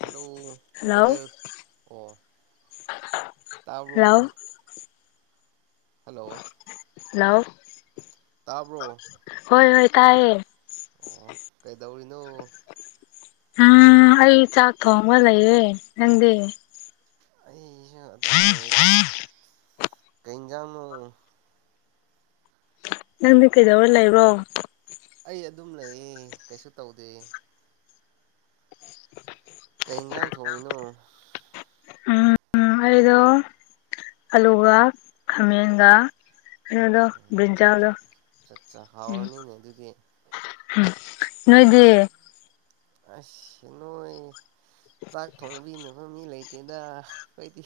hello hello ꯕꯗꯔ ꯑꯣ ꯇꯕ꯭ꯔꯣ hello hello hello ꯇꯕ꯭ꯔꯣ ꯍꯣꯏ ꯍꯣꯏ ꯇꯥꯏꯌꯦ ꯀꯩꯗꯧꯔꯤꯅꯣ ꯎꯝ ꯑꯩ ꯆꯥꯛ ꯊꯣꯡꯕ ꯂꯩꯌꯦ ꯅꯪꯗꯤ ꯑꯩꯁꯨ ꯑꯗꯨꯝ ꯂꯩꯌꯦꯗ ꯀꯩ ꯏꯟꯖꯥꯡꯅꯣ ꯅꯪꯗꯤ ꯀꯩꯗꯧꯔ ꯂꯩꯕ꯭ꯔꯣ ꯑꯩ ꯑꯗꯨꯝ ꯂꯩꯌꯦ ꯀꯩꯁꯨ ꯇꯧꯗꯦ ꯀꯩ ꯏꯟꯖꯥꯡ ꯊꯣꯡꯉꯤꯅꯣ ꯎꯝ ꯑꯩꯗꯣ ꯑꯂꯨꯒ ꯈꯥꯃꯦꯟꯒ ꯀꯩꯅꯣꯗꯣ ꯕ꯭ꯔꯤꯟꯖꯥꯜꯗꯣ ꯆꯠ ꯆꯥ ꯎꯝ ꯍꯥꯎꯔꯅꯤꯅꯦ ꯑꯗꯨꯗꯤ ꯅꯣꯏꯗꯤ ꯑꯁ ꯅꯣꯏ ꯆꯥꯛ ꯊꯣꯡꯕꯤꯅꯕ ꯃꯤ ꯂꯩꯇꯦꯗ ꯑꯩꯈꯣꯏꯗꯤ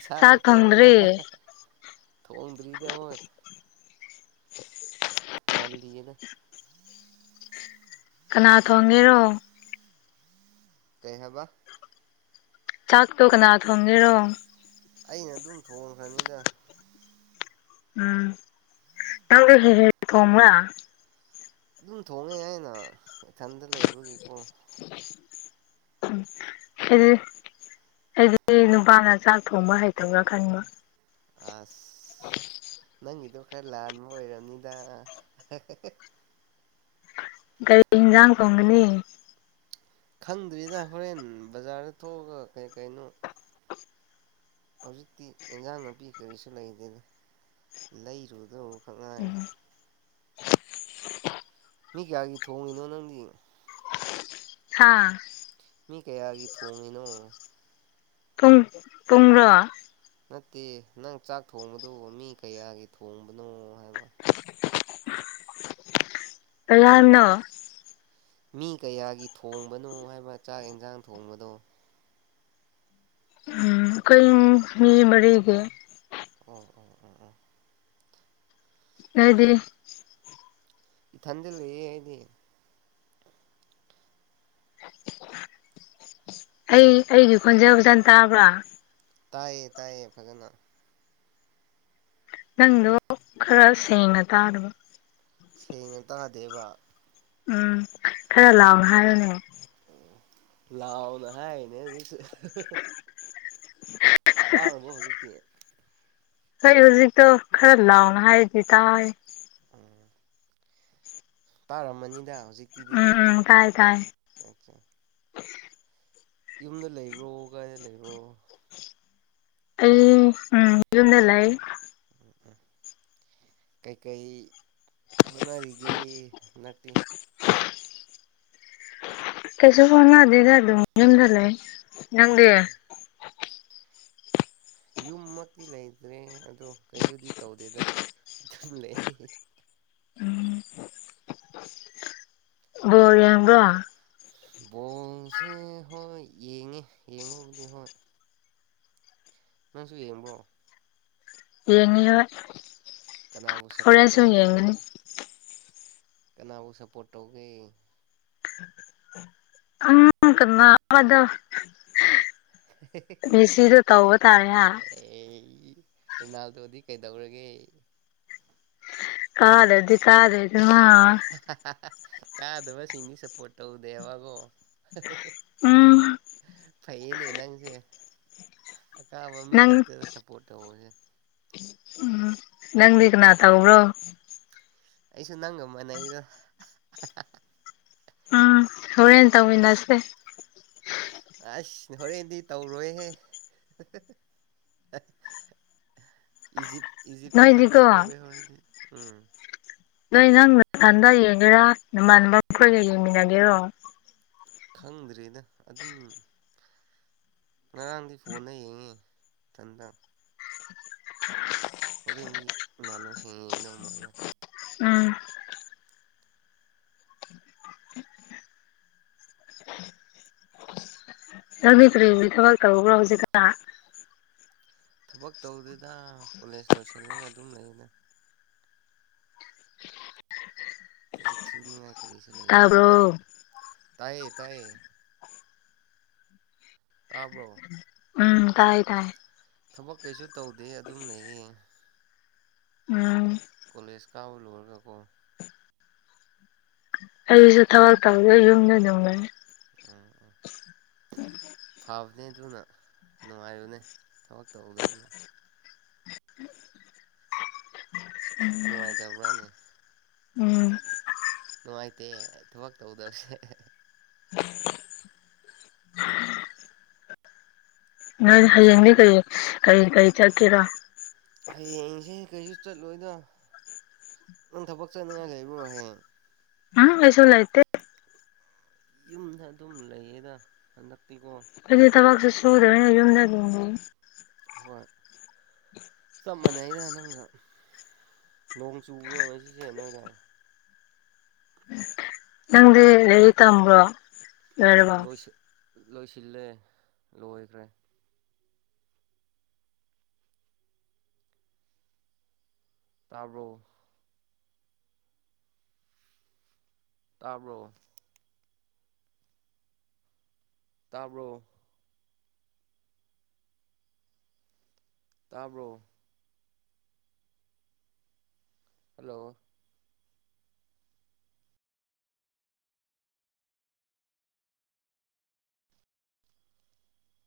ꯏꯁꯥꯅ ꯆꯥꯛ ꯊꯣꯡꯉꯦꯗ ꯊꯣꯡꯗ꯭ꯔꯤ ꯊꯣꯡꯗ꯭ꯔꯤꯗ ꯍꯣꯏ ꯉꯜꯂꯤꯗ ꯀꯅꯥ ꯊꯣꯡꯒꯦꯔꯣ ꯀꯩ ꯍꯥꯏꯕ ꯆꯥꯛꯇꯣ ꯀꯅꯥ ꯊꯣꯡꯒꯦꯔꯣ ꯑꯩꯅ ꯑꯗꯨꯝ ꯊꯣꯡꯈ꯭ꯔꯅꯤꯗ ꯎꯝ ꯅꯪꯗꯨ ꯍꯦ ꯍꯦꯛ ꯊꯣꯡꯕ꯭ꯔꯥ ꯑꯗꯨꯝ ꯊꯣꯡꯉꯦ ꯑꯩꯅ ꯏꯊꯟꯗ ꯂꯩꯕꯒꯤꯀꯣ [unintelligible] ꯑꯩꯗꯤ ꯅꯨꯄꯥꯅ ꯆꯥꯛ ꯊꯣꯡꯕ ꯍꯩꯇꯕ꯭ꯔꯥ ꯈꯟꯕ ꯑꯁ [inaudible] ꯅꯪꯒꯤꯗꯣ ꯈꯔ ꯂꯥꯟꯕ ꯑꯣꯏꯔꯝꯅꯤꯗ ꯀꯔꯤ ꯍꯤꯟꯖꯥꯡ ꯊꯣꯡꯒꯅꯤ ꯈꯪꯗ꯭ꯔꯤꯗ ꯍꯣꯔꯦꯟ ꯕꯖ꯭ꯥꯔꯗ ꯊꯣꯛꯑꯒ ꯀꯩ ꯀꯩꯅꯣ ꯍꯧꯖꯤꯛꯇꯤ ꯏꯟꯖꯥꯡ ꯅꯥꯄꯤ ꯀꯔꯤꯁꯨ ꯂꯩꯇꯦꯗ ꯂꯩꯔꯨꯗꯧ ꯈꯛ ꯉꯥꯏꯔꯦ ꯎꯝ ꯃꯤ ꯀꯌꯥꯒꯤ ꯊꯣꯡꯉꯤꯅꯣ ꯅꯪꯗꯤ ꯍꯥꯥ ꯃꯤ ꯀꯌꯥꯒꯤ ꯊꯣꯡꯉꯤꯅꯣ ꯄꯨꯡ ꯄꯨꯡꯔꯣ ꯅꯠꯇꯦ ꯅꯪ ꯆꯥꯛ ꯊꯣꯡꯕꯗꯨꯕꯨ ꯃꯤ ꯀꯌꯥꯒꯤ ꯊꯣꯡꯕꯅꯣ ꯍꯥꯏꯕ ꯀꯩꯍꯥꯏꯝꯅꯣ ꯃꯤ ꯀꯌꯥꯒꯤ ꯊꯣꯡꯕꯅꯣ ꯍꯥꯏꯕ ꯆꯥꯛ ꯏꯟꯖꯥꯡ ꯊꯣꯡꯕꯗꯣ ꯀꯨꯏꯟ ꯃꯤ ꯃꯔꯤꯒꯤ ꯑꯣ ꯑꯣ ꯑꯣ ꯑꯣ ꯑꯩꯗꯤ ꯏꯊꯟꯗ ꯂꯩꯌꯦ ꯑꯩꯗꯤ ꯑꯩ ꯑꯩꯒꯤ ꯈꯣꯟꯖꯦꯜ ꯐꯖꯟ ꯇꯥꯕ꯭ꯔꯥ ꯇꯥꯏꯌꯦ ꯇꯥꯏꯌꯦ ꯐꯖꯅ ꯅꯪꯗꯣ ꯈꯔ ꯁꯦꯡꯅ ꯇꯥꯗꯕ ꯁꯦꯡꯅ ꯇꯥꯗꯦꯕ ꯎꯝ ꯈꯔ ꯂꯥꯎꯅ ꯍꯥꯏꯌꯨꯅꯦ ꯂꯥꯎꯅ ꯍꯥꯏꯔꯤꯅꯦ ꯍꯧꯖꯤꯛꯁꯨ [inaudible] ꯇꯥꯔꯕꯣ ꯍꯧꯖꯤꯛꯇꯤ ꯍꯣꯏ ꯍꯧꯖꯤꯛꯇꯨ ꯈꯔ ꯂꯥꯎꯅ ꯍꯥꯏꯔꯗꯤ ꯇꯥꯏ ꯎꯝ ꯇꯥꯔꯝꯃꯅꯤꯗ ꯍꯧꯖꯤꯛꯇꯤ ꯎꯝ ꯗꯨꯗꯤ ꯎꯝ ꯇꯥꯏ ꯇꯥꯏ ꯌꯨꯝꯗ ꯂꯩꯕ꯭ꯔꯣ ꯀꯥꯏꯗ ꯂꯩꯕ꯭ꯔꯣ ꯑꯩ ꯎꯝ ꯌꯨꯝꯗ ꯂꯩ ꯀꯩꯀꯩ ꯍꯣꯠꯅꯔꯤꯒꯦ ꯍꯟꯗꯛꯇꯤ ꯀꯩꯁꯨꯝ ꯍꯣꯠꯅꯗꯦꯗ ꯗꯨꯝ ꯌꯨꯝꯗ ꯂꯩ ꯅꯪꯗꯤ ꯎꯝ ꯌꯨꯝꯃꯛꯇꯤ ꯂꯩꯇ꯭ꯔꯦ ꯑꯗꯣ ꯀꯩꯁꯨꯗꯤ ꯇꯧꯗꯦꯗ ꯗꯨꯝ ꯂꯩ ꯕꯣꯜ ꯌꯦꯡꯕ꯭ꯔꯣ ꯕꯣꯜꯁꯦ ꯍꯣꯏ ꯌꯦꯡꯉꯦ ꯌꯦꯡꯕꯕꯨꯗꯤ ꯍꯣꯏ ꯅꯪꯁꯨꯨ ꯌꯦꯡꯕ꯭ꯔꯣ ꯌꯦꯡꯉꯦꯔꯣꯢ ꯀꯅꯥꯕꯨ ꯁꯞꯄꯔꯣꯠ ꯇꯧꯒꯦ ꯗꯨꯗꯤ ꯀꯅꯥꯕꯨ ꯁꯞꯄꯣꯔꯠ ꯇꯧꯒꯦ ꯎꯝ [unintelligible] ꯃꯦꯁꯤꯗꯣ ꯇꯧꯕ ꯇꯥꯔꯦ ꯍꯥ ꯑꯦ ꯔꯣꯅꯜꯗꯣꯗꯤ ꯀꯩꯗꯧꯔꯒꯦ ꯀꯥꯗ꯭ꯔꯗꯤ ꯀꯥꯗꯔꯦꯗꯅ ꯀꯥꯗꯕ ꯁꯤꯡꯗꯤ ꯁꯄꯣꯔꯠ ꯇꯧꯗꯦꯕꯒꯣ ꯎꯝ ꯐꯩꯌꯦꯅꯦ ꯅꯪꯁꯦ ꯀꯥꯕ ꯃꯤ ꯅꯪ ꯈꯛꯇꯗ ꯁꯞꯄꯣꯔꯠ ꯇꯧꯕꯁꯦ ꯎꯝ ꯅꯪꯗꯤ ꯀꯟꯅꯥ ꯊꯧꯕꯔꯣ ꯑꯩꯁꯨ ꯅꯪꯒ ꯃꯥꯟꯅꯩꯗ ꯑꯥ ꯍꯣꯔꯦꯟ ꯇꯧꯃꯤꯟꯅꯁꯦ ꯑꯁ ꯍꯣꯔꯦꯟꯗꯤ ꯇꯧꯔꯣꯏꯍꯦ ꯏꯖꯤꯞ ꯏꯖꯤꯞꯇ ꯅꯣꯏꯗꯤꯀꯣ ꯁꯄꯣꯔꯠ ꯇꯧꯋꯦ ꯍꯣꯔꯦꯟꯗꯤ ꯎꯝ ꯅꯣꯢ ꯅꯪ ꯃꯊꯟꯇ ꯌꯦꯡꯒꯦꯔꯥ ꯅꯃꯥꯟꯅꯕ ꯈꯣꯏꯒ ꯌꯦꯡꯃꯤꯟꯅꯒꯦꯔꯣ ꯈꯪꯗ꯭ꯔꯤꯗ ꯑꯗꯨꯝ ꯉꯔꯥꯡꯗꯤ ꯐꯣꯟꯗ ꯌꯦꯡꯉꯦ ꯏꯊꯟꯗ [inaudible] ꯍꯣꯔꯦꯟꯗꯤ ꯏꯃꯥꯟꯅꯕ ꯁꯤꯡ ꯌꯦꯡꯗꯧ ꯃꯥꯜꯂꯦ ꯎꯝ ꯅꯪꯗꯤ ꯀꯔꯤ [unintelligible] ꯊꯕꯛ ꯇꯧꯕ꯭ꯔꯣ ꯍꯧꯖꯤꯛꯈꯇꯥ ꯊꯕꯛ ꯇꯧꯗꯦꯗ ꯀꯣꯂꯦꯖ ꯂꯣꯏꯁꯜꯂꯒ ꯑꯗꯨꯝ ꯂꯩꯅ ꯊꯕꯛ ꯁꯨꯅꯤꯡ ꯉꯥꯢ ꯀꯔꯤꯁꯨ ꯂꯩꯇꯦꯗ ꯇꯥꯕ꯭ꯔꯣ ꯇꯥꯢꯌꯦ ꯇꯥꯢꯌꯦ ꯇꯥꯕꯔꯣ ꯎꯝ ꯇꯥꯏ ꯇꯥꯏ ꯊꯕꯛ ꯀꯩꯁꯨ ꯇꯧꯗꯦ ꯑꯗꯨꯝ ꯂꯩꯌꯦ ꯎꯝ ꯀꯣꯂꯦꯖ ꯀꯥꯕ ꯂꯣꯏꯔꯒꯀꯣ ꯑꯩꯁꯨ ꯊꯕꯛ ꯇꯧꯗꯦ ꯌꯨꯝꯗ ꯑꯗꯨꯝ ꯂꯩ ꯎꯝ ꯊꯥꯕꯅꯦ ꯗꯨꯅ ꯅꯨꯡꯉꯥꯏꯕꯅꯦ ꯊꯕꯛ ꯇꯧꯗ꯭ꯕꯅ ꯅꯨꯡꯉꯥꯏꯇꯕ꯭ꯔꯥꯅꯦ ꯎꯝ ꯅꯨꯡꯉꯥꯏꯇꯦ ꯊꯕꯛ ꯇꯧꯗꯕꯁꯦ ꯅꯣꯏ ꯍꯌꯦꯡꯗꯤ ꯀꯩ ꯀꯩ ꯀꯩ ꯆꯠꯀꯦꯔ ꯍꯌꯦꯡꯁꯦ ꯀꯩꯁꯨ ꯆꯠꯂꯣꯏꯗ ꯅꯪ ꯊꯕꯛ ꯆꯠꯅꯤꯡꯉꯥꯏ ꯂꯩꯕ꯭ꯔꯣ ꯍꯌꯦꯡ ꯎꯝ ꯑꯩꯁꯨ ꯂꯩꯇꯦ ꯌꯨꯝꯗ ꯑꯗꯨꯝ ꯂꯩꯌꯦꯗ ꯍꯟꯗꯛ ꯑꯖꯨ ꯊꯕꯛꯁꯨ ꯁꯨꯗꯕꯅꯤꯅ ꯌꯨꯝꯗ ꯑꯗꯨꯝ ꯂꯩ ꯍꯣꯏ ꯆꯞ ꯃꯥꯟꯅꯩꯗ ꯅꯪꯒ ꯅꯣꯡ ꯆꯨꯕ꯭ꯔꯣ ꯉꯁꯤꯁꯦ ꯅꯣꯏꯗ ꯅꯪꯗꯤ ꯂꯥꯏꯔꯤꯛ ꯇꯝꯕ꯭ꯔꯣ ꯂꯣꯏꯔꯕꯣ ꯂꯣꯏꯁꯤ ꯂꯣꯏꯁꯤꯜꯂꯦ ꯂꯣꯏꯈ꯭ꯔꯦ ꯇꯥꯕ꯭ꯔꯣ ꯇꯥꯕ꯭ꯔꯣ ꯇꯥꯕ꯭ꯔꯣ ꯇꯥꯕ꯭ꯔꯣ ꯍꯜꯂꯣ